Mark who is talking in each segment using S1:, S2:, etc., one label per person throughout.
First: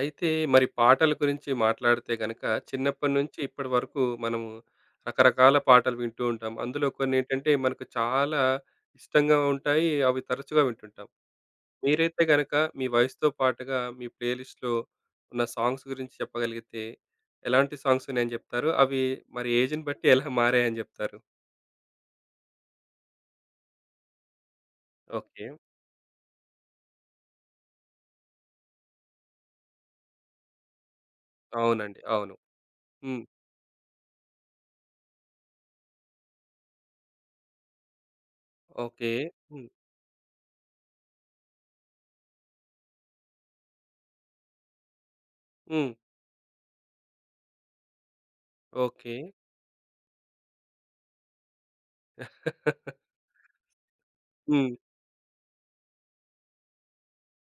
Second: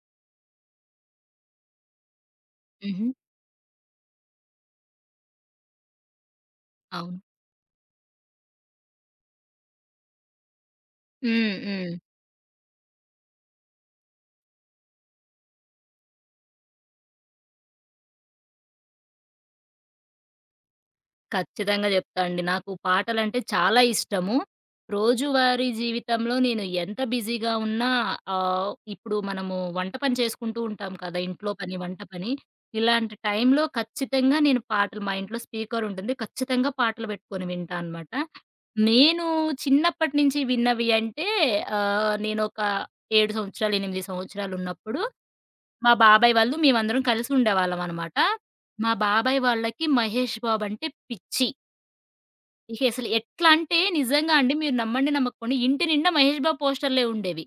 S1: అయితే మరి పాటల గురించి మాట్లాడితే గనక
S2: హుహు.
S1: చిన్నప్పటి నుంచి ఇప్పటి వరకు మనము రకరకాల పాటలు వింటూ ఉంటాం. అందులో కొన్ని
S2: అవును.
S1: ఏంటంటే మనకు చాలా ఇష్టంగా ఉంటాయి. అవి తరచుగా వింటుంటాం.
S2: హ్మ్. హ్మ్.
S1: మీరైతే గనక మీ వయసుతో పాటుగా మీ ప్లేలిస్ట్‌లో ఉన్న సాంగ్స్ గురించి చెప్పగలిగితే ఎలాంటి సాంగ్స్ ఉన్నాయని చెప్తారు? అవి మరి ఏజ్‌ని బట్టి ఎలా మారాయని చెప్తారు?
S2: ఖచ్చితంగా జెప్తా అండి. నాకు పాటలంటే చాలా ఇష్టము.
S1: ఓకే.
S2: రోజువారీ జీవితంలో నేను ఎంత బిజీగా ఉన్నా ఇప్పుడు మనము వంట పని చేసుకుంటూ ఉంటాం కదా! ఇంట్లో పని,
S1: అవునండి,
S2: వంట పని.
S1: అవును.
S2: ఇలాంటి
S1: హ్మ్.
S2: టైంలో ఖచ్చితంగా నేను పాటలు మా ఇంట్లో స్పీకర్ ఉంటుంది. ఖచ్చితంగా పాటలు పెట్టుకొని వింటా అనమాట.
S1: ఓకే.
S2: నేను
S1: హ్మ్.
S2: చిన్నప్పటి నుంచి విన్నవి అంటే నేనొక 7 సంవత్సరాలు, 8 సంవత్సరాలున్నప్పుడు
S1: హ్మ్.
S2: మా బాబాయ్ వాళ్ళు మేమందరం కలిసి ఉండేవాళ్ళమనమాట. మా
S1: ఓకే.
S2: బాబాయ్ వాళ్ళకి 'మహేష్ బాబు' అంటే పిచ్చి. ఇక అసలు ఎట్లా అంటే నిజంగా అండి
S1: హ్మ్.
S2: మీరు నమ్మండి నమ్మకపోండి ఇంటి నిండా 'మహేష్ బాబు' పోస్టర్‌లే ఉండేవి.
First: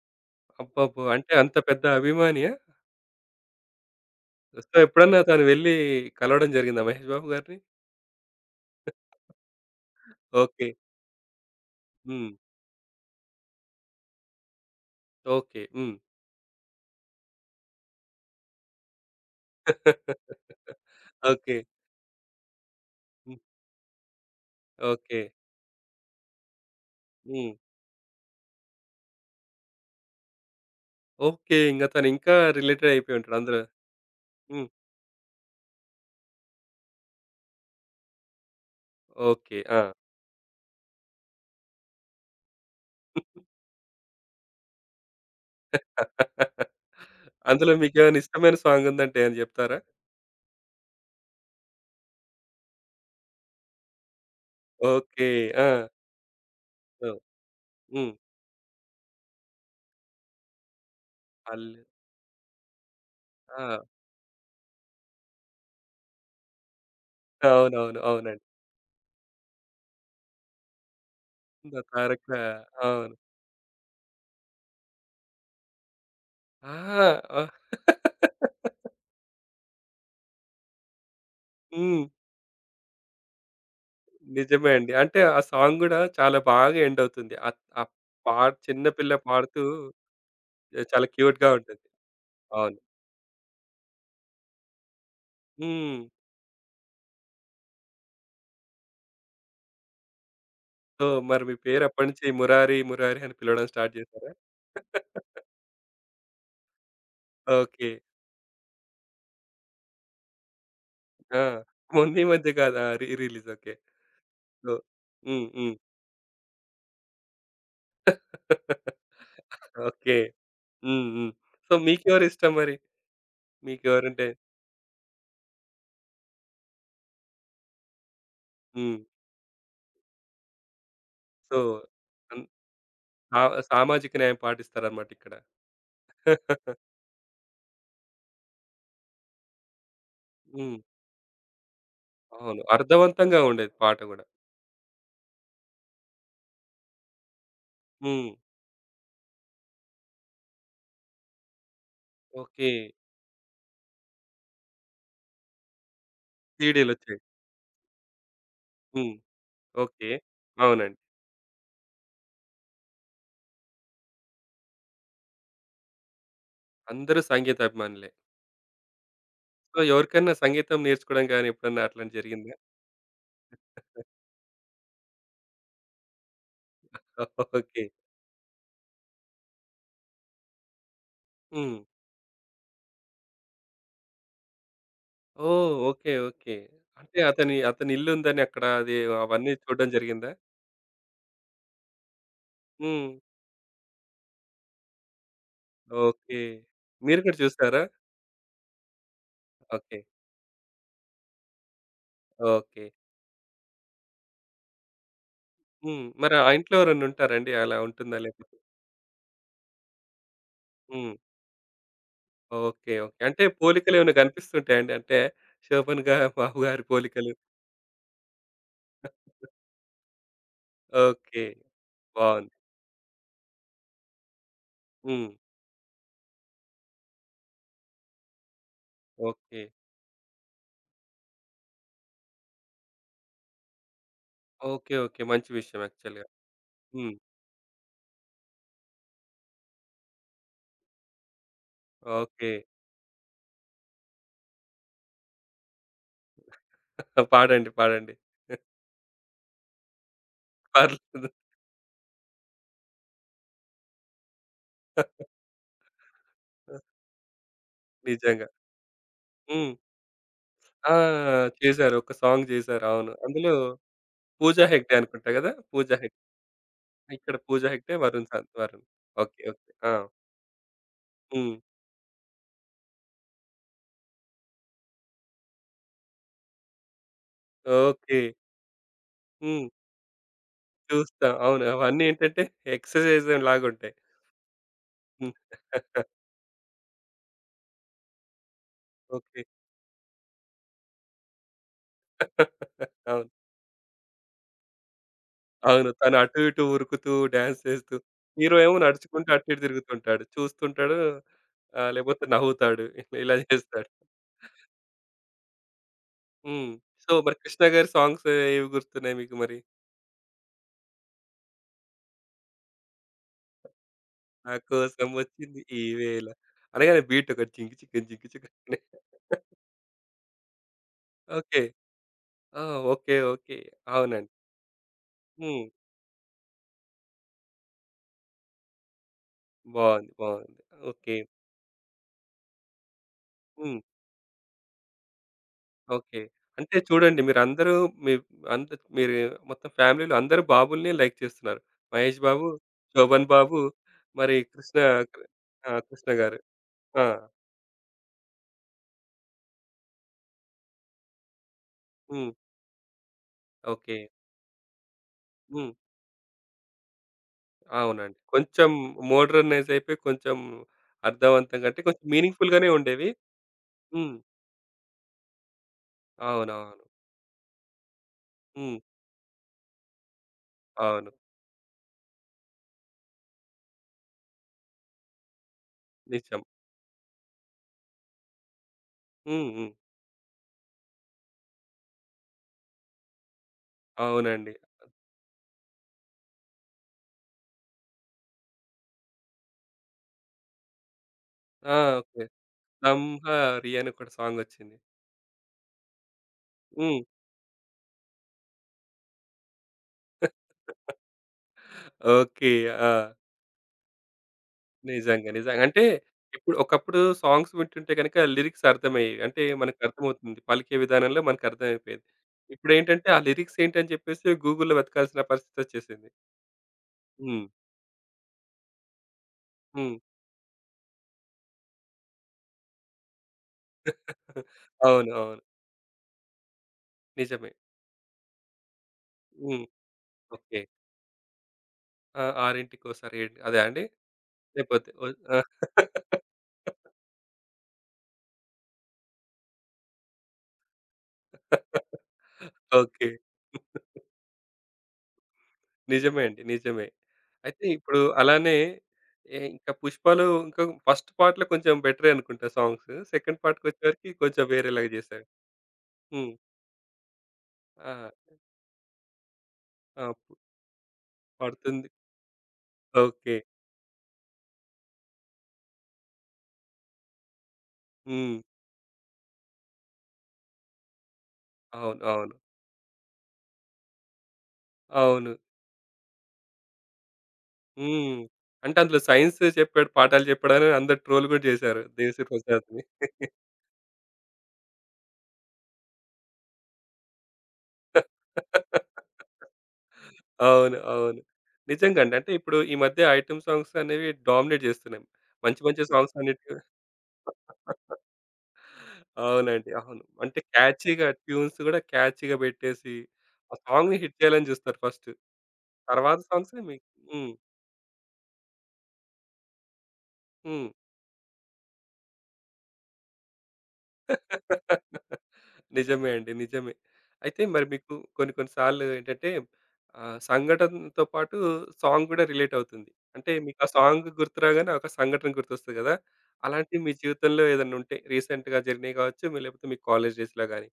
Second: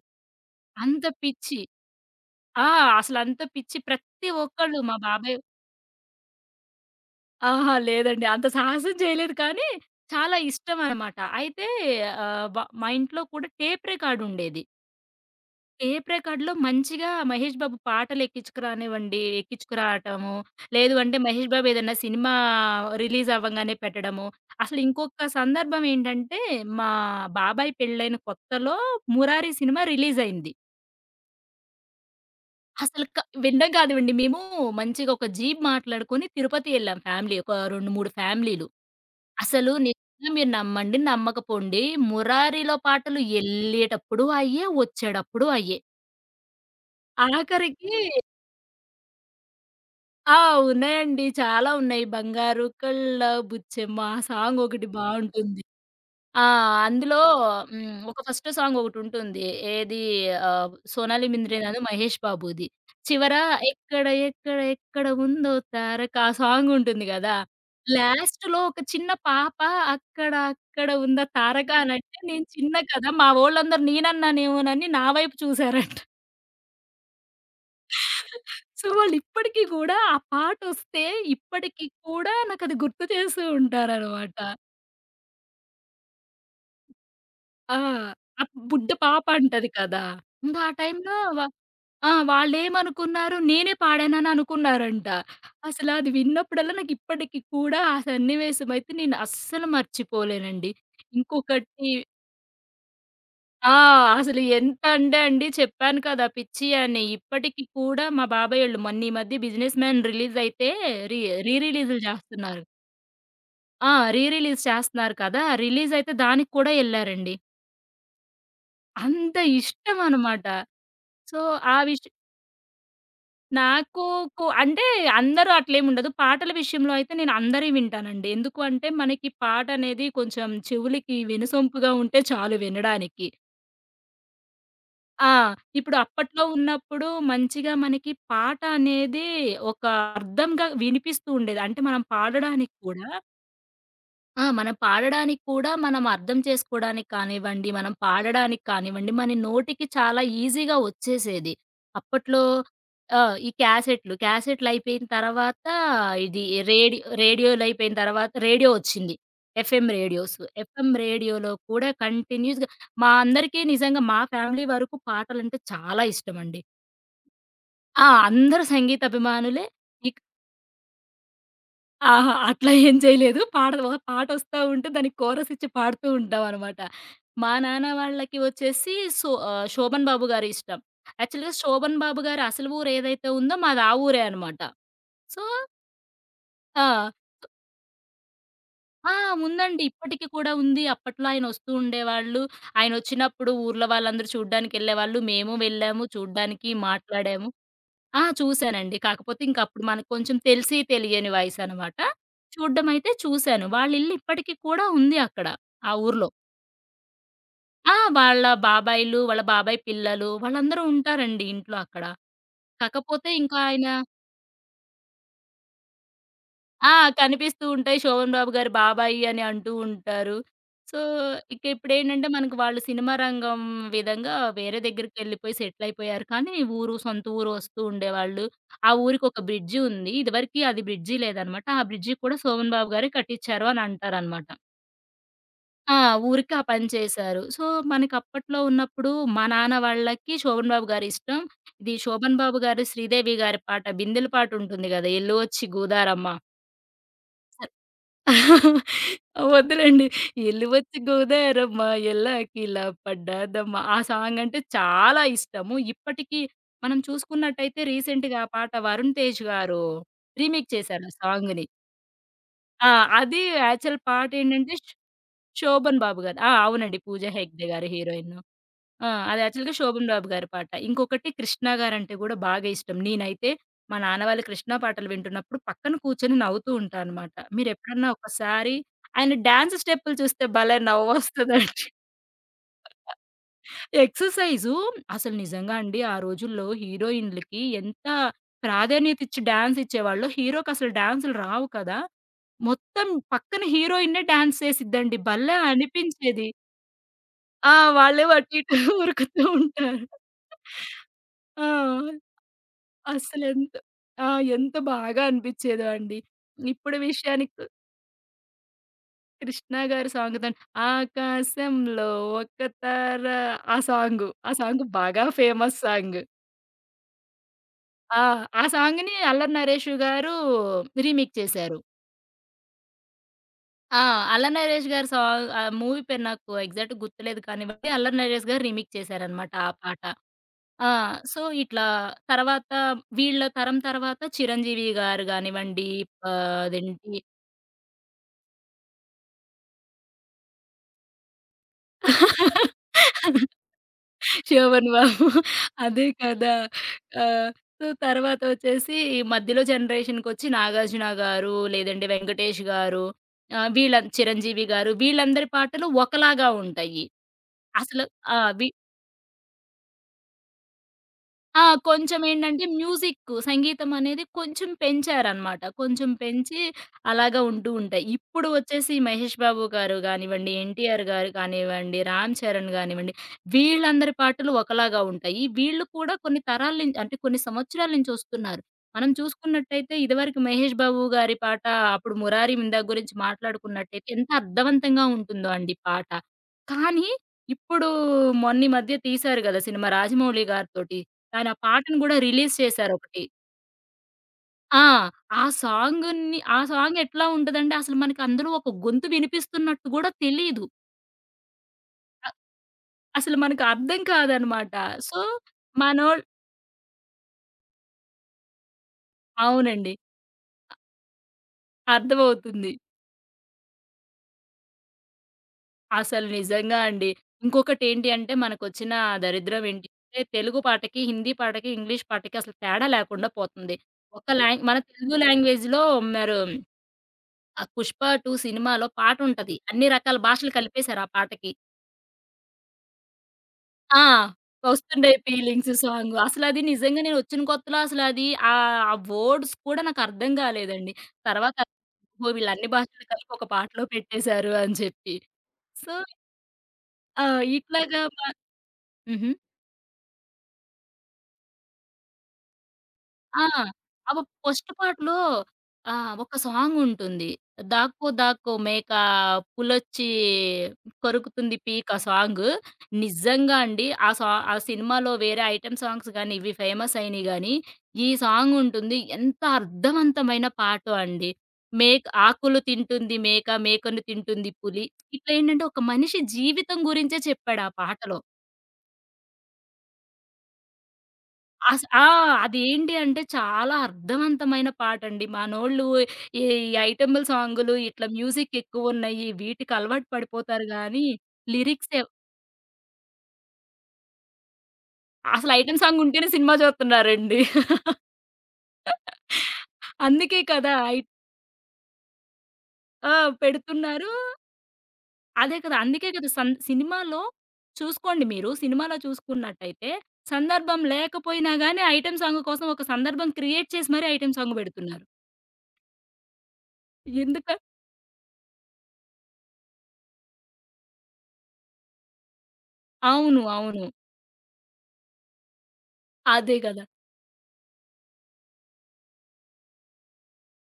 S2: అంత
S1: అబ్బబ్బో! అంటే అంత
S2: పిచ్చి.
S1: పెద్ద అభిమానియా?
S2: ఆ! అసలంత పిచ్చి ప్రతి
S1: సో,
S2: ఒక్కళ్ళు మా
S1: ఎప్పుడన్నా
S2: బాబాయ్.
S1: తను వెళ్లి కలవడం జరిగిందా మహేష్ బాబు గారిని?
S2: అహా! లేదండి. అంత సాహసం చేయలేదు కానీ చాలా
S1: ఓకే.
S2: ఇష్టమనమాట. అయితే
S1: హ్మ్.
S2: ఆహ్, బ మా ఇంట్లో కూడా టేప్ రికార్డ్ ఉండేది.
S1: ఓకే. హ్మ్.
S2: టేప్ రికార్డ్‌లో మంచిగా 'మహేష్ బాబు' పాటలు ఎక్కించుకురానివ్వండి. ఎక్కించుకురావటము. లేదు అంటే 'మహేష్
S1: ఓకే.
S2: బాబు' ఏదన్నా సినిమా రిలీజ్
S1: హ్మ్.
S2: అవ్వంగానే పెట్టడము. అసలు
S1: ఓకే.
S2: ఇంకొక సందర్భం ఏంటంటే, మా
S1: హ్మ్.
S2: బాబాయ్ పెళ్ళైన కొత్తలో 'మురారి' సినిమా రిలీజ్ అయింది.
S1: ఓకే. ఇంగ తను ఇంకా రిలేటెడ్
S2: అసలు
S1: అయిపోయి ఉంటాడు అందులో.
S2: వినడం కానివ్వండి మేము
S1: హ్మ్.
S2: మంచిగా ఒక జీప్ మాట్లాడుకొని తిరుపతి ఎళ్ళాం ఫ్యామిలీ. ఒక 2, 3 ఫ్యామిలీలు.
S1: ఓకే.
S2: అసలు
S1: ఆ!
S2: నిజంగా మీరు నమ్మండి, నమ్మకపోండి 'మురారిలో' పాటలు ఎళ్ళేటప్పుడు అయ్యే, వచ్చేటప్పుడు అయ్యే.
S1: అందులో
S2: ఆఖరికి,
S1: మీకేమైనా ఇష్టమైన సాంగ్ ఉందంటే ఏమైనా చెప్తారా?
S2: ఆ! ఉన్నాయండి. చాలా ఉన్నాయి. 'బంగారు కళ్ళ బుచ్చెమ్మ' ఆ సాంగ్ ఒకటి
S1: ఓకే.
S2: బావుంటుంది.
S1: ఆ!
S2: ఆ!
S1: సో,
S2: అందులో
S1: హ్మ్.
S2: ఒక ఫస్ట్ సాంగ్ ఒకటుంటుంది. ఏది సోనాలి మింద్రేనాను,
S1: అల్లు,
S2: మహేష్ బాబుది. చివర
S1: ఆ!
S2: ఎక్కడ ఎక్కడ ఎక్కడ ఉందో తారక ఆ సాంగ్ ఉంటుంది గదా!
S1: అవునవును, అవునండి.
S2: లాస్ట్‌లో ఒక చిన్న పాప అక్కడ అక్కడ ఉందా తారక
S1: ఇంకా
S2: అనంటే
S1: 'తారక',
S2: నేను చిన్న కదా!
S1: అవును.
S2: మా వోళ్ళందరూ నేనన్నానేమోనని నా వైపు చూసారంట.
S1: ఆ! ఆ!
S2: సో, వాళ్ళిప్పటికి గూడా ఆ పాటొస్తే ఇప్పటికి
S1: హ్మ్.
S2: కూడా నాకది గుర్తు చేస్తూ ఉంటారనమాట.
S1: నిజమే అండి. అంటే ఆ సాంగ్ గూడా చాలా బాగా ఎండ్ అవుతుంది.
S2: ఆ!
S1: ఆ
S2: ఆ
S1: పాట్ చిన్న
S2: బుడ్డ
S1: పిల్ల
S2: పాప
S1: పాడుతూ
S2: అంటది కదా! ఇంకా ఆ
S1: చాలా
S2: టైంలో వ
S1: క్యూట్‌గా ఉంటుంది.
S2: ఆ!
S1: అవును.
S2: వాళ్ళేమనుకున్నారు నేనే పాడానని అనుకున్నారంట.
S1: హ్మ్.
S2: అసలది విన్నప్పుడల్లా నాకిప్పటికి కూడా ఆ సన్నివేశమైతే నేను అస్సలు మర్చిపోలేనండి.
S1: సో, మరి మీ పేరు
S2: ఇంకొకటి,
S1: అప్పటినుంచి మురారి, మురారి అని పిలవడం
S2: ఆ!
S1: స్టార్ట్ చేసారా?
S2: అసలు ఎంత అంటే అండి చెప్పాను కదా! పిచ్చి అని. ఇప్పటికి
S1: ఓకే.
S2: కూడా మా బాబాయోళ్ళు మొన్న ఈ మధ్య 'బిజినెస్ మ్యాన్' రిలీజ్ అయితే రీ
S1: ఆ!
S2: రీ రిలీజ్‌లు
S1: మొన్న ఈ మధ్య
S2: చేస్తున్నారు.
S1: కాదా? Re release. ఓకే.
S2: ఆ! రీ రిలీజ్
S1: సో,
S2: చేస్తున్నారు కదా!
S1: హ్మ్. హ్మ్.
S2: రిలీజ్ అయితే దానికి కూడా ఎళ్లారండి. అంత ఇష్టం
S1: ఓకే.
S2: అనమాట.
S1: హ్మ్. హ్మ్.
S2: సో,
S1: సో,
S2: ఆ విష్
S1: మీకెవరు ఇష్టం మరి?
S2: నాకు
S1: మీకెవరంటే
S2: కు అంటే అందరూ అట్లేమి ఉండదు. పాటల విషయంలో అయితే నేను అందరివి వింటానండి. ఎందుకు అంటే
S1: హ్మ్.
S2: మనకి పాట అనేది కొంచెం చెవులకి
S1: సో,
S2: వినసొంపుగా ఉంటే
S1: అన్
S2: చాలు వినడానికి.
S1: సా సామాజిక న్యాయం పాటిస్తారన్నమాట
S2: ఆ!
S1: ఇక్కడ.
S2: ఇప్పుడు అప్పట్లో ఉన్నప్పుడు మంచిగా మనకి పాట అనేది ఒక అర్థంగా
S1: హ్మ్.
S2: వినిపిస్తూ ఉండేది. అంటే మనం
S1: అవును,
S2: పాడడానికి కూడా,
S1: అర్థవంతంగా ఉండేది పాట గూడా.
S2: ఆ! మనం పాడడానికి కూడా మనం అర్థం చేసుకోవడానికి కానివ్వండి, మనం
S1: హ్మ్.
S2: పాడడానికి కానివ్వండి, మన నోటికి చాలా ఈజీగా వచ్చేసేది. అప్పట్లో
S1: ఓకే.
S2: ఈ క్యాసెట్‌లు, క్యాసెట్‌లు అయిపోయిన తర్వాత ఇది రేడి
S1: సీడీలొచ్చాయి.
S2: రేడియోలు అయిపోయిన తర్వాత రేడియో
S1: హ్మ్.
S2: వచ్చింది. FM
S1: okay.
S2: రేడియోస్. ఎఫ్ఎం
S1: అవునండి.
S2: రేడియోలో కూడా కంటిన్యూస్‌గా మా అందరికీ నిజంగా మా ఫ్యామిలీ వరకు పాటలంటే చాలా ఇష్టమండి.
S1: అందరూ
S2: ఆ!
S1: సంగీతాభిమానులే.
S2: అందరూ సంగీత అభిమానులే.
S1: సో,
S2: ఇక
S1: ఎవరికన్నా సంగీతం నేర్చుకోవడం గాని ఎప్పుడన్నా అట్లాంటిది
S2: ఆహా!
S1: జరిగిందా?
S2: అట్లా ఏం చేయలేదు. పాట ఒక పాటొస్తా ఉంటే దానికి కోరస్ ఇచ్చి పాడుతూ ఉంటామనమాట. మా
S1: ఓకే.
S2: నాన్న వాళ్ళకి వచ్చేసి, 'శోభన్ బాబు' గారు ఇష్టం. యాక్చువల్‌గా
S1: హ్మ్.
S2: 'శోభన్ బాబు' గారి అసలు ఊరు ఏదైతే ఉందో మాది ఆ ఊరే అనమాట. సో,
S1: ఓహ్! Okay, okay.
S2: ఆ!
S1: అంటే అతని అతని ఇల్లుందని అక్కడ అది
S2: ఆ!
S1: అవన్నీ
S2: ఉందండి.
S1: చూడడం
S2: ఇప్పటికి
S1: జరిగిందా?
S2: కూడా ఉంది. అప్పట్లో ఆయన వస్తూ ఉండేవాళ్ళు.
S1: హ్మ్.
S2: ఆయనొచ్చినప్పుడు ఊర్లో వాళ్ళందరూ చూడ్డానికెళ్ళేవాళ్ళు. మేము వెళ్ళాము
S1: ఓకే.
S2: చూడ్డానికి,
S1: మీరు కూడా
S2: మాట్లాడాము.
S1: చూసారా?
S2: ఆ! చూసానండి. కాకపోతే ఇంకప్పుడు
S1: ఓకే,
S2: మనకు కొంచెం తెలిసి తెలియని వయసనమాట.
S1: ఓకే.
S2: చూడ్డమైతే చూసాను. వాళ్ళిల్లు ఇప్పటికి కూడా ఉంది అక్కడ. ఆ
S1: హ్మ్.
S2: ఊర్లో.
S1: మరి ఆ ఇంట్లో ఎవరన్నా ఉంటారండి? అలా
S2: ఆ!
S1: ఉంటుందా
S2: వాళ్ళ
S1: లేకపోతే?
S2: బాబాయిలు, వాళ్ళ బాబాయి పిల్లలు వాళ్ళందరూ
S1: హ్మ్.
S2: ఉంటారండి ఇంట్లో అక్కడ.
S1: Okay, okay.
S2: కాకపోతే
S1: అంటే
S2: ఇంకా ఆయన
S1: పోలికలేమైనా కనిపిస్తుంటాయండి? అంటే, శోభన్ గా బాబు గారి
S2: ఆ!
S1: పోలికలు.
S2: కనిపిస్తూ ఉంటాయి. శోభన్ బాబు గారి బాబాయి అని అంటూ ఉంటారు. So,
S1: okay.
S2: ఇప్పుడేంటంటే
S1: బావుంది.
S2: మనకు వాళ్ళు సినిమా రంగం విధంగా వేరే
S1: హ్మ్.
S2: దగ్గరికెళ్ళిపోయి సెటిల్ అయిపోయారు. కానీ ఊరు, సొంత ఊరు వస్తూ ఉండేవాళ్ళు. ఆ ఊరికి ఒక
S1: ఓకే,
S2: బ్రిడ్జి ఉంది. ఇదివరకి అది బ్రిడ్జి లేదనమాట. ఆ బ్రిడ్జి కూడా శోభన్ బాబు గారే కట్టించారు అని అంటారనమాట.
S1: ఓకే. ఓకే, మంచి విషయం
S2: ఆ!
S1: యాక్చువల్‌గా.
S2: ఊరికి ఆ పని
S1: హ్మ్.
S2: చేశారు. సో, మనకి అప్పట్లో ఉన్నప్పుడు మా నాన్న వాళ్ళకి శోభన్ బాబు గారు ఇష్టం. ఇది శోభన్
S1: ఓకే.
S2: బాబు గారు, శ్రీదేవి గారి పాట 'బిందెల పాట' ఉంటుంది గదా! 'ఎల్లు వచ్చి గోదారమ్మ.'
S1: పాడండి, పాడండి.
S2: వద్దులెండి. 'ఎలివొచ్చి
S1: పర్లేదు.
S2: గోదారమ్మ ఎల్లాకిలా పడ్డాదమ్మ' ఆ సాంగ్ అంటే చాలా ఇష్టము. ఇప్పటికి మనం చూసుకున్నట్టయితే రీసెంట్‌గా
S1: నిజంగా.
S2: ఆ పాట 'వరుణ్ తేజ్'
S1: హ్మ్.
S2: గారు రీమేక్
S1: ఆ!
S2: చేశారు ఆ సాంగ్‌ని.
S1: చేశారు. ఒక సాంగ్ చేశారు.
S2: ఆ!
S1: అవును.
S2: అది
S1: అందులో
S2: యాక్చువల్
S1: పూజా
S2: పాటేంటంటే
S1: హెగ్డే అనుకుంటా గదా! పూజా
S2: 'శోభన్
S1: హెగ్
S2: బాబు' గారు. ఆ! అవునండి. పూజా
S1: ఇక్కడ
S2: హెగ్డే
S1: పూజా
S2: గారు
S1: హెగ్డే,
S2: హీరోయిన్.
S1: వరుణ్.
S2: ఆ!
S1: ఓకే,
S2: అది
S1: ఓకే.
S2: యాక్చువల్‌గా
S1: ఆ!
S2: 'శోభన్ బాబు' గారి పాట. ఇంకొకటి
S1: హ్మ్.
S2: 'కృష్ణ' గారంటే గూడా బాగా ఇష్టం. నేనైతే మా నాన్న వాళ్ళు 'కృష్ణ' పాటలు వింటున్నప్పుడు పక్కన కూర్చొని నవ్వుతూ ఉంటా అనమాట. మీరెప్పుడన్నా
S1: ఓకే.
S2: ఒక్కసారి ఆయన
S1: హ్మ్.
S2: డాన్స్ స్టెప్పులు చూస్తే భలే
S1: చూస్తా. అవును.
S2: నవ్వొస్తదండి.
S1: అవన్నీ ఏంటంటే ఎక్సర్‌సైజ్ లాగుంటాయి.
S2: ఎక్సర్‌సైజు.
S1: హ్మ్.
S2: అసలు నిజంగా అండి ఆ రోజుల్లో హీరోయిన్‌లకి ఎంత ప్రాధాన్యత
S1: ఓకే.
S2: ఇచ్చి డాన్స్ ఇచ్చేవాళ్ళో, హీరోకసలు డాన్సులు రావు కదా! మొత్తం
S1: అవును,
S2: పక్కన హీరోయిన్నే డాన్స్ చేసిద్దండి. భలే
S1: అవును. తను అటు
S2: అనిపించేది.
S1: ఇటు ఉరుకుతూ, డాన్స్
S2: ఆ!
S1: చేస్తూ,
S2: వాళ్ళేమో అటు
S1: హీరో
S2: ఇటు
S1: ఏమో నడుచుకుంటూ
S2: ఉరుకుతూ
S1: అటు ఇటు
S2: ఉంటారు.
S1: తిరుగుతుంటాడు. చూస్తుంటాడు,
S2: ఆ!
S1: ఆహ్, లేకపోతే నవ్వుతాడు. ఇలా ఇలా
S2: అసలెంత
S1: చేస్తాడు.
S2: ఆ! ఎంత బాగా అనిపిచ్చేదో అండి.
S1: హ్మ్.
S2: ఇప్పుడు
S1: సో, మరి కృష్ణ
S2: విషయానికి
S1: గారి సాంగ్స్ ఏవి గుర్తున్నాయి మీకు మరి?
S2: కృష్ణ గారి సాంగ్ దండి, 'ఆకాశంలో ఒక తార' ఆ సాంగు. ఆ
S1: నా
S2: సాంగ్
S1: కోసం
S2: బాగా
S1: వచ్చింది
S2: ఫేమస్
S1: ఈ
S2: సాంగ్.
S1: వేళ అనగానే బీట్ ఒకటి చింకి చిక్
S2: ఆ!
S1: జింకి చిక్
S2: ఆ
S1: అని.
S2: సాంగ్‌ని 'అల్లరి నరేష్' గారు రీమేక్
S1: ఓకే.
S2: చేశారు.
S1: ఆ! Okay, okay.
S2: ఆ!
S1: అవునండి.
S2: 'అల్లరి నరేష్' గారి సాంగ్ ఆ
S1: హ్మ్.
S2: మూవీ పేరు నాకు ఎగ్జాక్ట్‌గా గుర్తులేదు కానివ్వండి. 'అల్లరి నరేష్' గారు రీమేక్ చేశారనమాట ఆ పాట.
S1: బావుంది, బావుంది.
S2: ఆ!
S1: ఓకే.
S2: సో, ఇట్లా తర్వాత వీళ్ళ తరం
S1: హ్మ్.
S2: తర్వాత చిరంజీవి గారు గానివ్వండి,
S1: ఓకే.
S2: ఆహ్,
S1: అంటే
S2: అదేంటి
S1: చూడండి మీరందరూ మీ అంత మీరు మొత్తం ఫ్యామిలీలో అందరూ బాబుల్ని లైక్ చేస్తున్నారు. మహేష్ బాబు, శోభన్ బాబు, మరి కృష్ణ,
S2: శోభన్ బాబు,
S1: ఆ!
S2: అదే
S1: కృష్ణ గారు.
S2: కదా!
S1: ఆ!
S2: ఆహ్, సో, తర్వాత వచ్చేసి మధ్యలో జనరేషన్‌కొచ్చి నాగార్జున గారు, లేదంటే
S1: హ్మ్.
S2: వెంకటేష్ గారు, ఆహ్, వీళ్ళ
S1: ఓకే.
S2: చిరంజీవి గారు, వీళ్ళందరి
S1: హ్మ్.
S2: పాటలు ఒకలాగా ఉంటాయి. అసలు
S1: అవునండి.
S2: ఆ! వి
S1: కొంచెం మోడర్నైజ్ అయిపోయి కొంచెం
S2: ఆ!
S1: అర్థవంతంగా, అంటే కొంచెం
S2: కొంచెమేంటంటే
S1: మీనింగ్‌ఫుల్‌గానే ఉండేవి.
S2: మ్యూజిక్, సంగీతం
S1: హ్మ్.
S2: అనేది కొంచెం పెంచారనమాట. కొంచెం పెంచి
S1: అవునవును.
S2: అలాగా ఉంటూ ఉంటాయి. ఇప్పుడు
S1: హ్మ్.
S2: వచ్చేసి మహేష్ బాబు గారు గానివ్వండి, ఎన్టీఆర్
S1: అవును.
S2: గారు కానివ్వండి, రామ్ చరణ్ గానివ్వండి, వీళ్ళందరి పాటలు ఒకలాగా ఉంటాయి. వీళ్ళు కూడా
S1: నిజం.
S2: కొన్ని తరాల నిం అంటే కొన్ని సంవత్సరాల నుంచి వస్తున్నారు. మనం
S1: హ్మ్. హ్మ్.
S2: చూసుకున్నట్టయితే ఇదివరకు మహేష్ బాబు గారి పాట, అప్పుడు 'మురారి ఇందాక' గురించి మాట్లాడుకున్నట్టయితే ఎంత
S1: అవునండి.
S2: అర్థవంతంగా ఉంటుందో అండి పాట. కానీ ఇప్పుడు మొన్న ఈ మధ్య తీశారు గదా! సినిమా రాజమౌళి గారితోటి. ఆయన ఆ
S1: ఆ!
S2: పాటను గూడా
S1: ఓకే.
S2: రిలీజ్ చేశారొకటి.
S1: 'లంహరి' అని ఒకటి సాంగొచ్చింది.
S2: ఆ! ఆ సాంగ్
S1: హ్మ్.
S2: ఎట్లా ఉంటదంటే అసలు మనకి అందులో ఒక గొంతు వినిపిస్తున్నట్టు గూడా తెలీదు. అ
S1: ఓకే. ఆ!
S2: అసలు మనకు అర్థం కాదనమాట. సో,
S1: నిజంగా, నిజంగా. అంటే
S2: మనోళ్ళు
S1: ఒకప్పుడు సాంగ్స్ వింటుంటే గనక లిరిక్స్ అర్థమయ్యేవి. అంటే
S2: అవునండి.
S1: మనకర్థమవుతుంది. పలికే విధానంలో మనకర్థమైపోయేది.
S2: అర్థమవుతుంది.
S1: ఇప్పుడేంటంటే ఆ లిరిక్స్ ఏంటని చెప్పేసి గూగుల్‌లో వెతకాల్సిన పరిస్థితొచ్చేసింది.
S2: అసలు నిజంగా అండి.
S1: హ్మ్.
S2: ఇంకొకటేంటి అంటే మనకొచ్చిన దరిద్రం ఏంటి
S1: హ్మ్.
S2: అంటే తెలుగు పాటకి, హిందీ పాటకి, ఇంగ్లీష్ పాటకి అసలు తేడా లేకుండా పోతుంది. ఒక లాంగ్ మన
S1: అవును,
S2: తెలుగు
S1: అవును.
S2: లాంగ్వేజ్‌లో మరు
S1: నిజమే.
S2: ఆ 'పుష్ప 2' సినిమాలో పాటుంటది.
S1: హ్మ్.
S2: అన్ని రకాల భాషలు
S1: ఓకే.
S2: కలిపేశారు ఆ పాటకి.
S1: ఆ! 6:00 అదా అండి?
S2: ఆ!
S1: లేపోతే
S2: వస్తుండే
S1: ఓహ్! ఆ!
S2: Feelings song. అసలది నిజంగా నేనొచ్చిన కొత్తలో అసలది ఆహ్, ఆ వర్డ్స్ కూడా నాకర్థం కాలేదండి. తర్వాత ఓహో! వీళ్ళన్ని భాషలు
S1: ఓకే.
S2: కలిపి ఒక పాటలో పెట్టేశారు అని చెప్పి. సో,
S1: నిజమే అండి, నిజమే.
S2: ఆహ్,
S1: అయితే ఇప్పుడు
S2: ఇట్లాగా మా
S1: అలానే
S2: హుహు.
S1: ఇంకా 'పుష్పలో' ఇంకా ఫస్ట్ పార్ట్‌లో కొంచెం బెటరే అనుకుంటా సాంగ్స్. సెకండ్
S2: ఆ!
S1: పార్ట్‌కొచ్చేవరికి
S2: అవ
S1: కొంచెం
S2: ఫస్ట్
S1: వేరేలాగా
S2: పార్ట్‌లో
S1: చేశారు. హ్మ్.
S2: ఒక సాంగుంటుంది.
S1: ఆ!
S2: 'దాక్కో దాక్కో మేక
S1: ఆ!
S2: పులొచ్చి కొరుకుతుంది
S1: పడుతుంది.
S2: పీక' సాంగు.
S1: ఓకే.
S2: నిజంగా అండి ఆ సా ఆ సినిమాలో వేరే ఐటెమ్ సాంగ్స్ గానీ, ఇవి ఫేమస్ అయినియి గానీ, ఈ
S1: హ్మ్.
S2: సాంగుంటుంది. ఎంత అర్థవంతమైన పాటో అండి.
S1: అవును, అవును.
S2: ఆకులు తింటుంది మేక, మేకను తింటుంది పులి. ఇట్లా
S1: అవును.
S2: ఏంటంటే, ఒక మనిషి జీవితం గురించే చెప్పాడు ఆ
S1: హ్మ్.
S2: పాటలో.
S1: అంటే అందులో సైన్స్ చెప్పాడు పాఠాలు చెప్పాడని అందరూ ట్రోల్ కూడా చేశారు
S2: అస్ ఆ!
S1: 'దేవిశ్రీప్రసాద్‌ని'.
S2: అదేంటి అంటే చాలా అర్థవంతమైన పాటండి. మనోళ్ళు ఈ ఐటెంబుల్ సాంగులు, ఇట్లా మ్యూజిక్ ఎక్కువున్నయి, వీటికి అలవాటు పడిపోతారు
S1: అవును,
S2: గానీ,
S1: అవును.
S2: లిరిక్స్
S1: నిజంగా
S2: ఎవ్
S1: అండి. అంటే ఇప్పుడు ఈ మధ్య ఐటెమ్ సాంగ్స్ అనేవి డామినేట్ చేస్తున్నాయి.
S2: అసలు
S1: మంచి
S2: ఐటెమ్
S1: మంచి
S2: సాంగ్
S1: సాంగ్స్
S2: ఉంటేనే
S1: అన్నిటికి
S2: సినిమా చూస్తున్నారండి.
S1: అవునండి, అవును. అంటే
S2: అందుకే కదా! ఐ
S1: క్యాచీ‌గా ట్యూన్స్ గూడా క్యాచీ‌గా పెట్టేసి,
S2: ఆ!
S1: ఆ సాంగ్‌ని
S2: పెడుతున్నారు.
S1: హిట్ చేయాలని జూస్తారు ఫస్ట్.
S2: అదే కదా! అందుకే
S1: తర్వాత
S2: కదా! సం
S1: సాంగ్సే మీ
S2: సినిమాలో
S1: హ్మ్.
S2: చూసుకోండి మీరు. సినిమాలో చూసుకున్నట్టయితే,
S1: హ్మ్.
S2: సందర్భం లేకపోయినా గానీ, ఐటెమ్ సాంగ్ కోసం ఒక సందర్భం క్రియేట్ చేసి మరీ ఐటెమ్ సాంగ్ పెడుతున్నారు.
S1: నిజమే అండి, నిజమే. అయితే
S2: ఎందుక
S1: మరి మీకు కొన్ని కొన్ని సార్లు ఏంటంటే, ఆహ్, సంఘటనతో పాటు సాంగ్ గూడా రిలేట్ అవుతుంది. అంటే
S2: అవును.
S1: మీకు ఆ
S2: అవును.
S1: సాంగ్ గుర్తురాగానే ఒక సంఘటన గుర్తొస్తది గదా!
S2: అదే
S1: అలాంటివి
S2: కదా!
S1: మీ జీవితంలో ఏదన్నా ఉంటే రీసెంట్‌గా జరిగినయి గావచ్చు, లేకపోతే మీ కాలేజ్ డేస్‌లో గాని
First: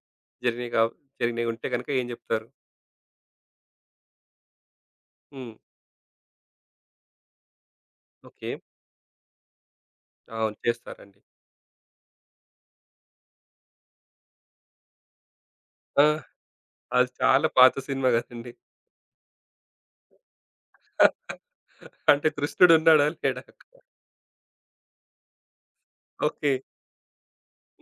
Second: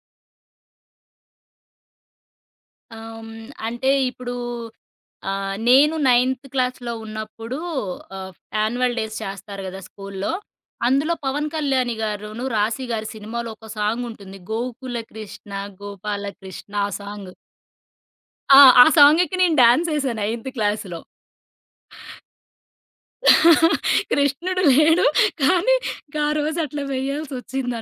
S1: జరిగినయి గావ్ జరిగినయి ఉంటే గనుక ఏం జెప్తారు?
S2: ఆహ్, హ్మ్. అంటే ఇప్పుడు
S1: హ్మ్.
S2: నేను నైన్త్ క్లాస్‌లో ఉన్నప్పుడు ఆహ్,
S1: ఓకే.
S2: యాన్యువల్ డేస్ చేస్తారు గదా! స్కూల్లో.
S1: అవును,
S2: అందులో
S1: చేస్తారండి.
S2: పవన్ కళ్యాణి గారును, 'రాశి' గారి సినిమాలో ఒక సాంగ్ ఉంటుంది. 'గోకుల కృష్ణ
S1: ఆ!
S2: గోపాల కృష్ణ' ఆ
S1: అది
S2: సాంగ్.
S1: చాలా పాత సినిమా గదండీ.
S2: ఆ! ఆ సాంగ్‌కి నేను డాన్స్ ఏసాను నైన్త్ క్లాస్‌లో.
S1: అంటే కృష్ణుడు ఉన్నాడా? లేడా?
S2: కృష్ణుడు లేడు కానీ, గా
S1: ఓకే.
S2: రోజు అట్లా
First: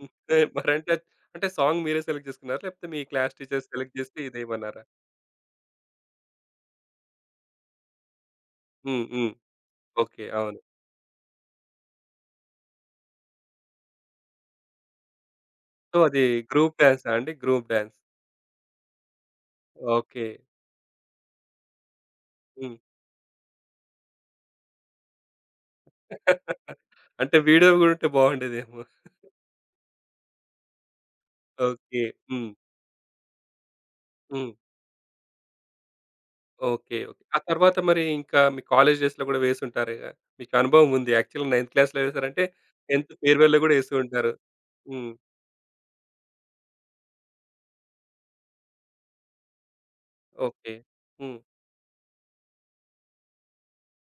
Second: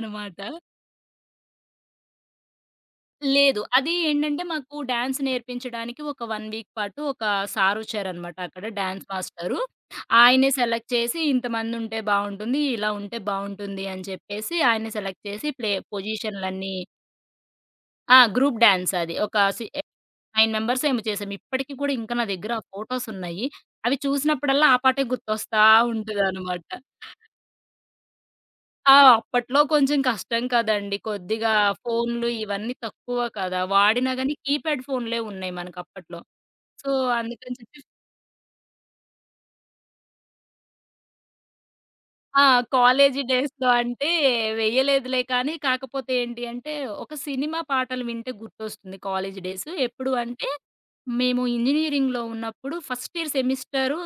S1: హ్మ్. ఏ మరంటే అంటే సాంగ్ మీరే సెలెక్ట్ చేసుకున్నారా? లేకపోతే మీ క్లాస్
S2: లేదు.
S1: టీచర్
S2: అది
S1: సెలెక్ట్ జేసి
S2: ఏంటంటే మాకు
S1: ఇదేయమన్నారా?
S2: డాన్స్ నేర్పించడానికి ఒక 1 వీక్ పాటు ఒక సారొచ్చారనమాట అక్కడ
S1: హ్మ్.
S2: డాన్స్
S1: హ్మ్.
S2: మాస్టరు.
S1: ఓకే.
S2: ఆయనే
S1: అవును.
S2: సెలెక్ట్ చేసి ఇంతమందుంటే బావుంటుంది. ఇలా ఉంటే బావుంటుంది అని చెప్పేసి ఆయనే సెలెక్ట్ చేసి ప్లే
S1: సో, అది
S2: పొజిషన్‌లన్నీ,
S1: గ్రూప్ డాన్సా అండి? Group dance.
S2: ఆ! గ్రూప్ డాన్స్ అది. ఒక సి
S1: ఓకే.
S2: 9 మెంబర్స్ ఏమో చేసాం. ఇప్పటికి కూడా ఇంకా నా దగ్గర ఆ
S1: హ్మ్.
S2: ఫోటోసున్నాయి. అవి చూసినప్పుడల్లా ఆ పాటే గుర్తొస్తా ఉంటదనమాట.
S1: అంటే వీడియో గూడా ఉంటే బావుండేదేమో.
S2: ఆ! అప్పట్లో కొంచెం కష్టం కదండీ! కొద్దిగా
S1: ఓకే.
S2: ఫోన్‌లు
S1: హ్మ్.
S2: ఇవన్నీ తక్కువ కదా! వాడినా గాని
S1: హ్మ్.
S2: కీప్యాడ్ ఫోన్‌లే ఉన్నాయి మనకప్పట్లో. So,
S1: okay, okay. ఆ
S2: అందుకని
S1: తర్వాత
S2: చెప్పి
S1: మరి ఇంకా మీ కాలేజ్ డేస్‌లో గూడా వేసుంటారుగా? మీకు అనుభవం ఉంది. యాక్చువల్‌గా నైన్త్ క్లాస్‌లో వేశారంటే
S2: ఆ!
S1: 10థ్
S2: కాలేజీ
S1: ఫేర్‌వెల్‌లో
S2: డేస్‌లో
S1: గూడా ఏసి
S2: అంటే
S1: ఉంటారు. హ్మ్.
S2: వేయలేదులే కానీ, కాకపోతే ఏంటి అంటే, ఒక సినిమా పాటలు వింటే గుర్తొస్తుంది కాలేజీ డేస్. ఎప్పుడు అంటే,
S1: ఓకే. హ్మ్.
S2: మేము ఇంజినీరింగ్‌లో ఉన్నప్పుడు ఫస్ట్ ఇయర్ సెమిస్టరు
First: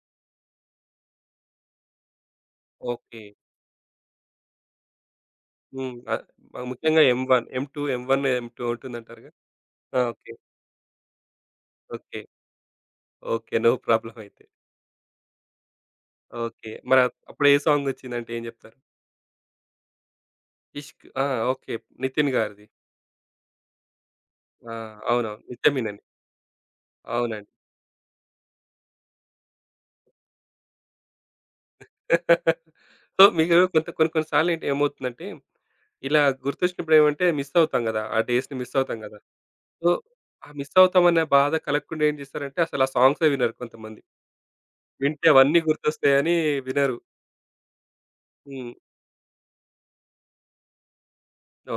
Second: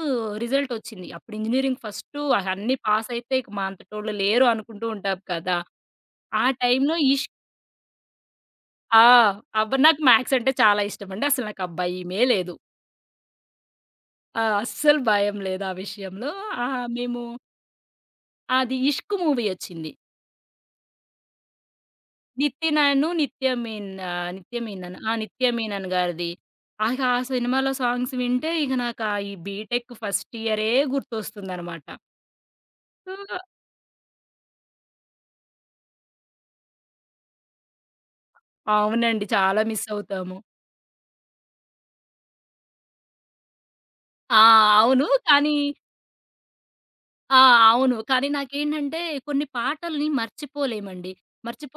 S2: రిజల్టొచ్చింది. అప్పుడు ఇంజినీరింగ్ ఫస్టు అన్ని
S1: ఓకే.
S2: పాసయితే ఇక మా అంతటోళ్ళు లేరు అనుకుంటూ ఉంటాం కదా!
S1: హ్మ్. ఆహ్,
S2: ఆ టైంలో
S1: ముఖ్యంగా
S2: ఈ
S1: ఎం1, ఎం2, ఎం1, ఎం2
S2: ఆ!
S1: ఉంటుందంటారుగా?
S2: అబ్బ
S1: ఆ!
S2: నాకు
S1: ఓకే,
S2: మ్యాథ్స్ అంటే చాలా ఇష్టమండి. అసలు నాకు ఆ
S1: ఓకే,
S2: భయమే లేదు.
S1: ఓకే. నో ప్రాబ్లమ్
S2: ఆ!
S1: అయితే.
S2: అస్సలు భయం లేదు ఆ విషయంలో.
S1: ఓకే.
S2: ఆహ్,
S1: మరి
S2: మేము
S1: అప్పుడు ఏ సాంగ్ వచ్చిందంటే ఏం
S2: అది
S1: జెప్తారు?
S2: 'ఇష్క్' మూవీ ఒచ్చింది.
S1: 'ఇష్క్', ఆ! ఓకే. నితిన్ గారిది.
S2: 'నితినను నిత్య మీన్' ఆహ్, 'నిత్య
S1: ఆ!
S2: మీనన్' ఆ!
S1: అవునవును.
S2: 'నిత్య మీనన్'
S1: 'నిత్యమేనని.'
S2: గారిది. ఆ
S1: అవునండి.
S2: సినిమాలో సాంగ్స్ వింటే ఇక నాకు ఆ ఈ బీటెక్ ఫస్ట్ ఇయరే గుర్తొస్తుందనమాట.
S1: సో,
S2: సో,
S1: మీరు కొన్ని కొన్ని సార్లు ఏంటి ఏమవుతుందంటే, ఇలా గుర్తొచ్చినప్పుడు ఏమంటే మిస్ అవుతాం గదా! ఆ డేస్‌ని మిస్ అవుతాం గదా!
S2: అవునండి. చాలా మిస్
S1: సో,
S2: అవుతాము.
S1: ఆ మిస్ అవుతామన్న బాధ కలగకుండా ఏం జేస్తారంటే అసలు ఆ సాంగ్సే వినరు కొంతమంది.
S2: ఆ! అవును.
S1: వింటే
S2: కానీ,
S1: అవన్నీ గుర్తొస్తాయని వినరు.
S2: ఆ! అవును. కానీ
S1: హ్మ్.
S2: నాకేంటంటే కొన్ని పాటల్ని మర్చిపోలేమండి.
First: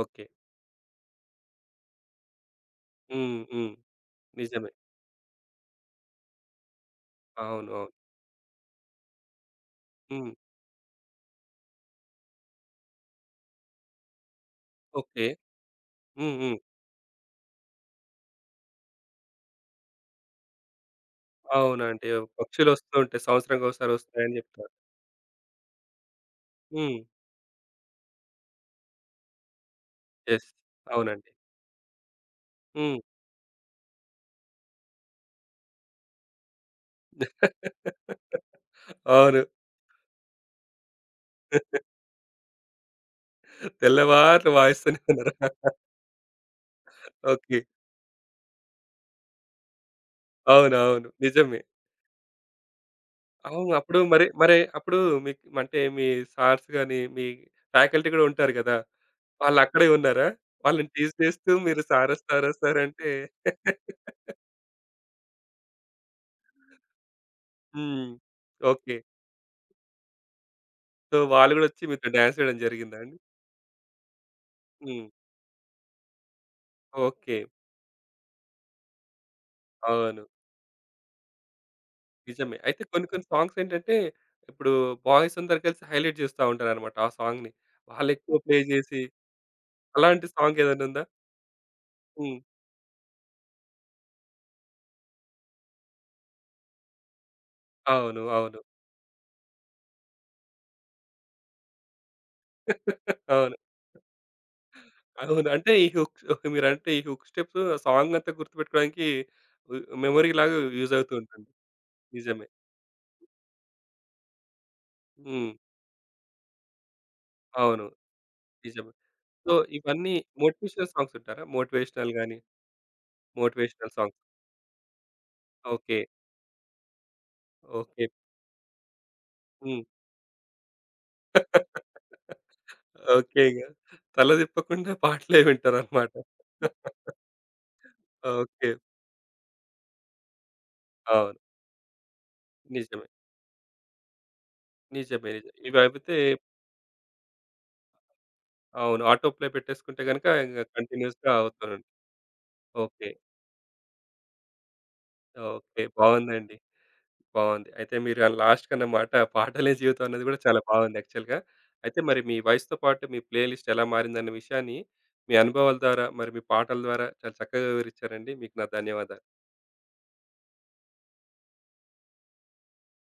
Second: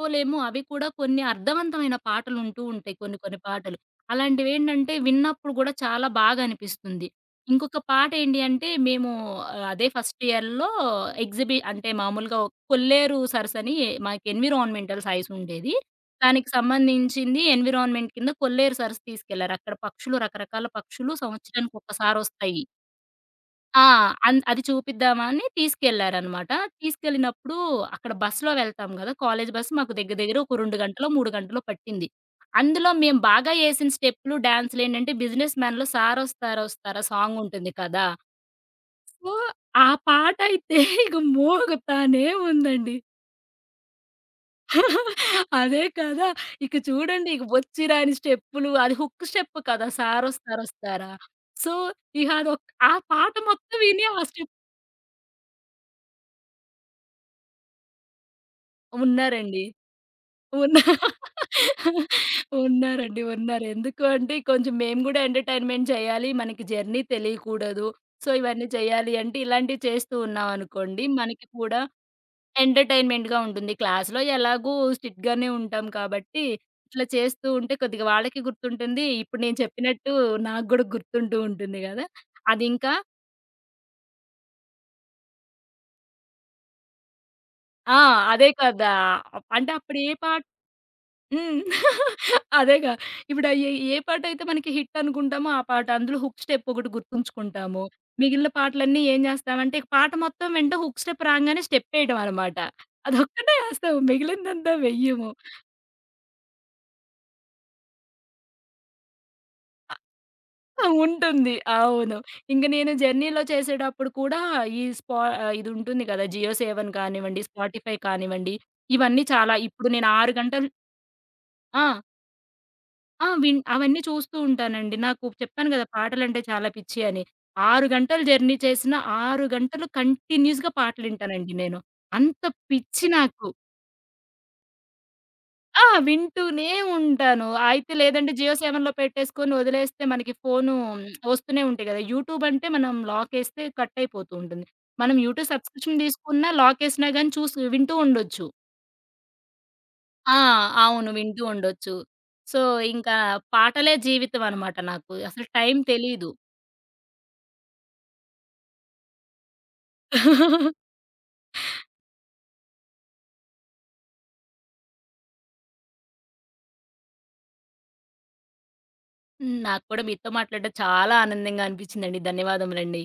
S1: ఓకే.
S2: అవి కూడా కొన్ని అర్థవంతమైన పాటలుంటూ ఉంటాయి కొన్ని కొన్ని
S1: హ్మ్. హ్మ్.
S2: పాటలు.
S1: నిజమే.
S2: అలాంటివేంటంటే విన్నప్పుడు గూడా చాలా బాగా అనిపిస్తుంది.
S1: అవును,
S2: ఇంకొక
S1: అవును.
S2: పాటేంటి అంటే మేము అదే ఫస్ట్
S1: హ్మ్.
S2: ఇయర్‌లో అంటే మామూలుగా కొల్లేరు సరస్సు అని మాకు ఎన్విరాన్మెంటల్
S1: ఓకే.
S2: సైన్స్ ఉండేది.
S1: హ్మ్.
S2: దానికి
S1: హ్మ్.
S2: సంబంధించింది ఎన్విరాన్మెంట్ కింద కొల్లేరు సరస్సు తీసుకెళ్లారు. అక్కడ పక్షులు రకరకాల పక్షులు సంవత్సరానికి
S1: అవునండి.
S2: ఒక్కసారొస్తాయి.
S1: పక్షులొస్తూ ఉంటాయి.
S2: ఆ!
S1: సంవత్సరానికోసారి వస్తాయని
S2: అన్ అది
S1: చెప్తారు.
S2: చూపిద్దామని తీసుకెళ్లారనమాట.
S1: హ్మ్.
S2: తీసుకెళ్ళినప్పుడు అక్కడ బస్‌లో వెళ్తాం గదా! కాలేజీ బస్ మాకు దగ్గర దగ్గర
S1: యెస్,
S2: ఒక 2 గంటలో,
S1: అవునండి.
S2: 3 గంటలో పట్టింది. అందులో
S1: హ్మ్.
S2: మేము బాగా ఏసిన స్టెప్‌లు, డాన్స్‌లేంటంటే 'బిజినెస్ మ్యాన్‌లో సారొస్తారా వస్తారా' సాంగ్ ఉంటుంది కదా! సో,
S1: అవును.
S2: ఆ పాటయితే ఇక మోగుతానే ఉందండి.
S1: తెల్లవార్లు వాయిస్తూనే ఉన్నారు.
S2: అదే కదా! ఇక చూడండి ఇక
S1: ఓకే.
S2: వచ్చి రాని స్టెప్పులు, అది హుక్ స్టెప్ కదా!
S1: అవునవును,
S2: సారొస్తారొస్తారా.
S1: నిజమే.
S2: సో, ఇహ అదొక్ ఆ పాట
S1: అవును.
S2: మొత్తం
S1: అప్పుడు
S2: విని ఆ
S1: మరి
S2: స్టెప్
S1: మరి అప్పుడు మీకు అంటే మీ సార్స్ గాని, మీ ఫ్యాకల్టీ కూడా ఉంటారు కదా!
S2: ఉన్నారండి.
S1: వాళ్ళక్కడే ఉన్నారా?
S2: ఉన్నా
S1: వాళ్ళని టీజ్ చేస్తూ మీరు సార్ వస్తారు, సార్ అంటే
S2: ఉన్నారండి. ఉన్నారు. ఎందుకు అంటే కొంచెం మేము గూడా ఎంటర్‌టైన్‌మెంట్ చేయాలి. మనకి జర్నీ తెలియకూడదు.
S1: హ్మ్.
S2: సో, ఇవన్నీ
S1: ఓకే.
S2: చేయాలి అంటే ఇలాంటివి చేస్తూ ఉన్నామనుకోండి,
S1: సో,
S2: మనకి
S1: వాళ్ళు
S2: కూడా
S1: గూడొచ్చి మీతో డాన్స్ వేయడం జరిగిందా అండి?
S2: ఎంటర్‌టైన్‌మెంట్‌గా ఉంటుంది. క్లాస్‌లో ఎలాగో
S1: హ్మ్.
S2: స్ట్రిక్ట్‌గానే ఉంటాం కాబట్టి, ఇట్లా
S1: ఓకే.
S2: చేస్తూ ఉంటే కొద్దిగా వాళ్ళకి గుర్తుంటుంది. ఇప్పుడు నేను చెప్పినట్టు
S1: అవును,
S2: నాకు గూడా గుర్తుంటూ ఉంటుంది గదా!
S1: నిజమే. అయితే
S2: అదింకా
S1: కొన్ని కొన్ని సాంగ్స్ ఏంటంటే, ఇప్పుడు బాయ్స్ అందరూ కలిసి హైలైట్ జేస్తా ఉంటారనమాట ఆ సాంగ్‌ని.
S2: ఆ!
S1: వాళ్ళెక్కువ
S2: అదే
S1: ప్లే
S2: కదా!
S1: జేసి,
S2: అప్- అంటే అప్పుడు ఏ
S1: అలాంటి
S2: పాట
S1: సాంగ్ ఏదైనా ఉందా?
S2: హ్మ్.
S1: హ్మ్.
S2: అదేగా. ఇప్పుడు అయి ఏ పాటైతే మనకి హిట్ అనుకుంటామో ఆ పాట. అందులో హుక్ స్టెప్ ఒకటి గుర్తుంచుకుంటాము.
S1: అవును,
S2: మిగిలిన
S1: అవును.
S2: పాటలన్నీ ఏం జేస్తామంటే, ఇక పాట మొత్తం వింటే హుక్ స్టెప్ రాంగానే స్టెప్ ఏయడం అనమాట. అదొక్కటే
S1: అవును,
S2: ఏస్తాము. మిగిలిందంతా వెయ్యము.
S1: అవును. అంటే ఈ హుక్, ఈ హుక్ స్టెప్స్ ఆ సాంగ్ అంతా గుర్తుపెట్టుకోవడానికి ఉ మెమొరీలాగా
S2: ఆ!
S1: యూజ్ అవుతూ ఉంటుంది.
S2: ఉంటుంది. అవును.
S1: నిజమే.
S2: ఇంక నేను జర్నీలో చేసేటప్పుడు కూడా ఈ స్పా
S1: హ్మ్.
S2: ఇది ఉంటుంది కదా! జియో సేవన్ కానివ్వండి,
S1: అవును.
S2: స్పాటిఫై కానివ్వండి,
S1: నిజమే.
S2: ఇవన్నీ
S1: సో,
S2: చాలా ఇప్పుడు నేను
S1: ఇవన్నీ
S2: 6 గంటలు
S1: మోటివేషనల్ సాంగ్స్ వింటారా?
S2: ఆ!
S1: మోటివేషనల్ గాని,
S2: ఆ! విన్
S1: మోటివేషనల్
S2: అవన్నీ
S1: సాంగ్స్.
S2: చూస్తూ ఉంటానండి. నాకు చెప్పాను గదా!
S1: ఓకే,
S2: పాటలంటే చాలా పిచ్చి అని. 6
S1: ఓకే.
S2: గంటలు జర్నీ చేసిన 6
S1: హ్మ్.
S2: గంటలు కంటిన్యూస్‌గా పాటలింటానండి నేను. అంత పిచ్చి
S1: ఓకే.
S2: నాకు.
S1: ఇగ తల తిప్పకుండా పాటలే
S2: ఆ!
S1: వింటారనమాట.
S2: వింటూనే ఉంటాను. అయితే లేదంటే జియో
S1: ఓకే.
S2: సెవెన్‌లో పెట్టేసుకొని వదిలేస్తే మనకి ఫోను
S1: అవును.
S2: వస్తూనే ఉంటాయి గదా! యూట్యూబ్ అంటే మనం
S1: నిజమే,
S2: లాకేస్తే కట్ అయిపోతూ ఉంటుంది. మనం
S1: నిజమే,
S2: యూట్యూబ్
S1: నిజమే.
S2: సబ్స్క్రిప్షన్
S1: ఇవైతే
S2: తీసుకున్నా లాకేసినా గాని చూసి వింటూ ఉండొచ్చు.
S1: అవును. ఆటో ప్లే పెట్టేసుకుంటే గనుక
S2: ఆ!
S1: ఇంక
S2: అవును.
S1: కంటిన్యూయస్‌గా
S2: వింటూ
S1: అవుతూనుంటాయి.
S2: ఉండొచ్చు. సో,
S1: ఓకే,
S2: ఇంకా పాటలే జీవితం అనమాట నాకు. అసలు టైం
S1: ఓకే.
S2: తెలీదు.
S1: బావుందండి, బావుంది. అయితే మీరు ఆ లాస్ట్‌కన్న మాట పాటలే జీవితం అన్నది కూడా చాలా బావుంది యాక్చువల్‌గా. అయితే మరి మీ వయసుతో పాటు మీ ప్లే లిస్ట్ ఎలా మారిందన్న విషయాన్ని మీ అనుభవాల ద్వారా, మరి మీ పాటల ద్వారా చాలా చక్కగా వివరించారండి. మీకు నా ధన్యవాదాలు.
S2: నాకు కూడా మీతో మాట్లాడడం చాలా ఆనందంగా అనిపించిందండి. ధన్యవాదములండి.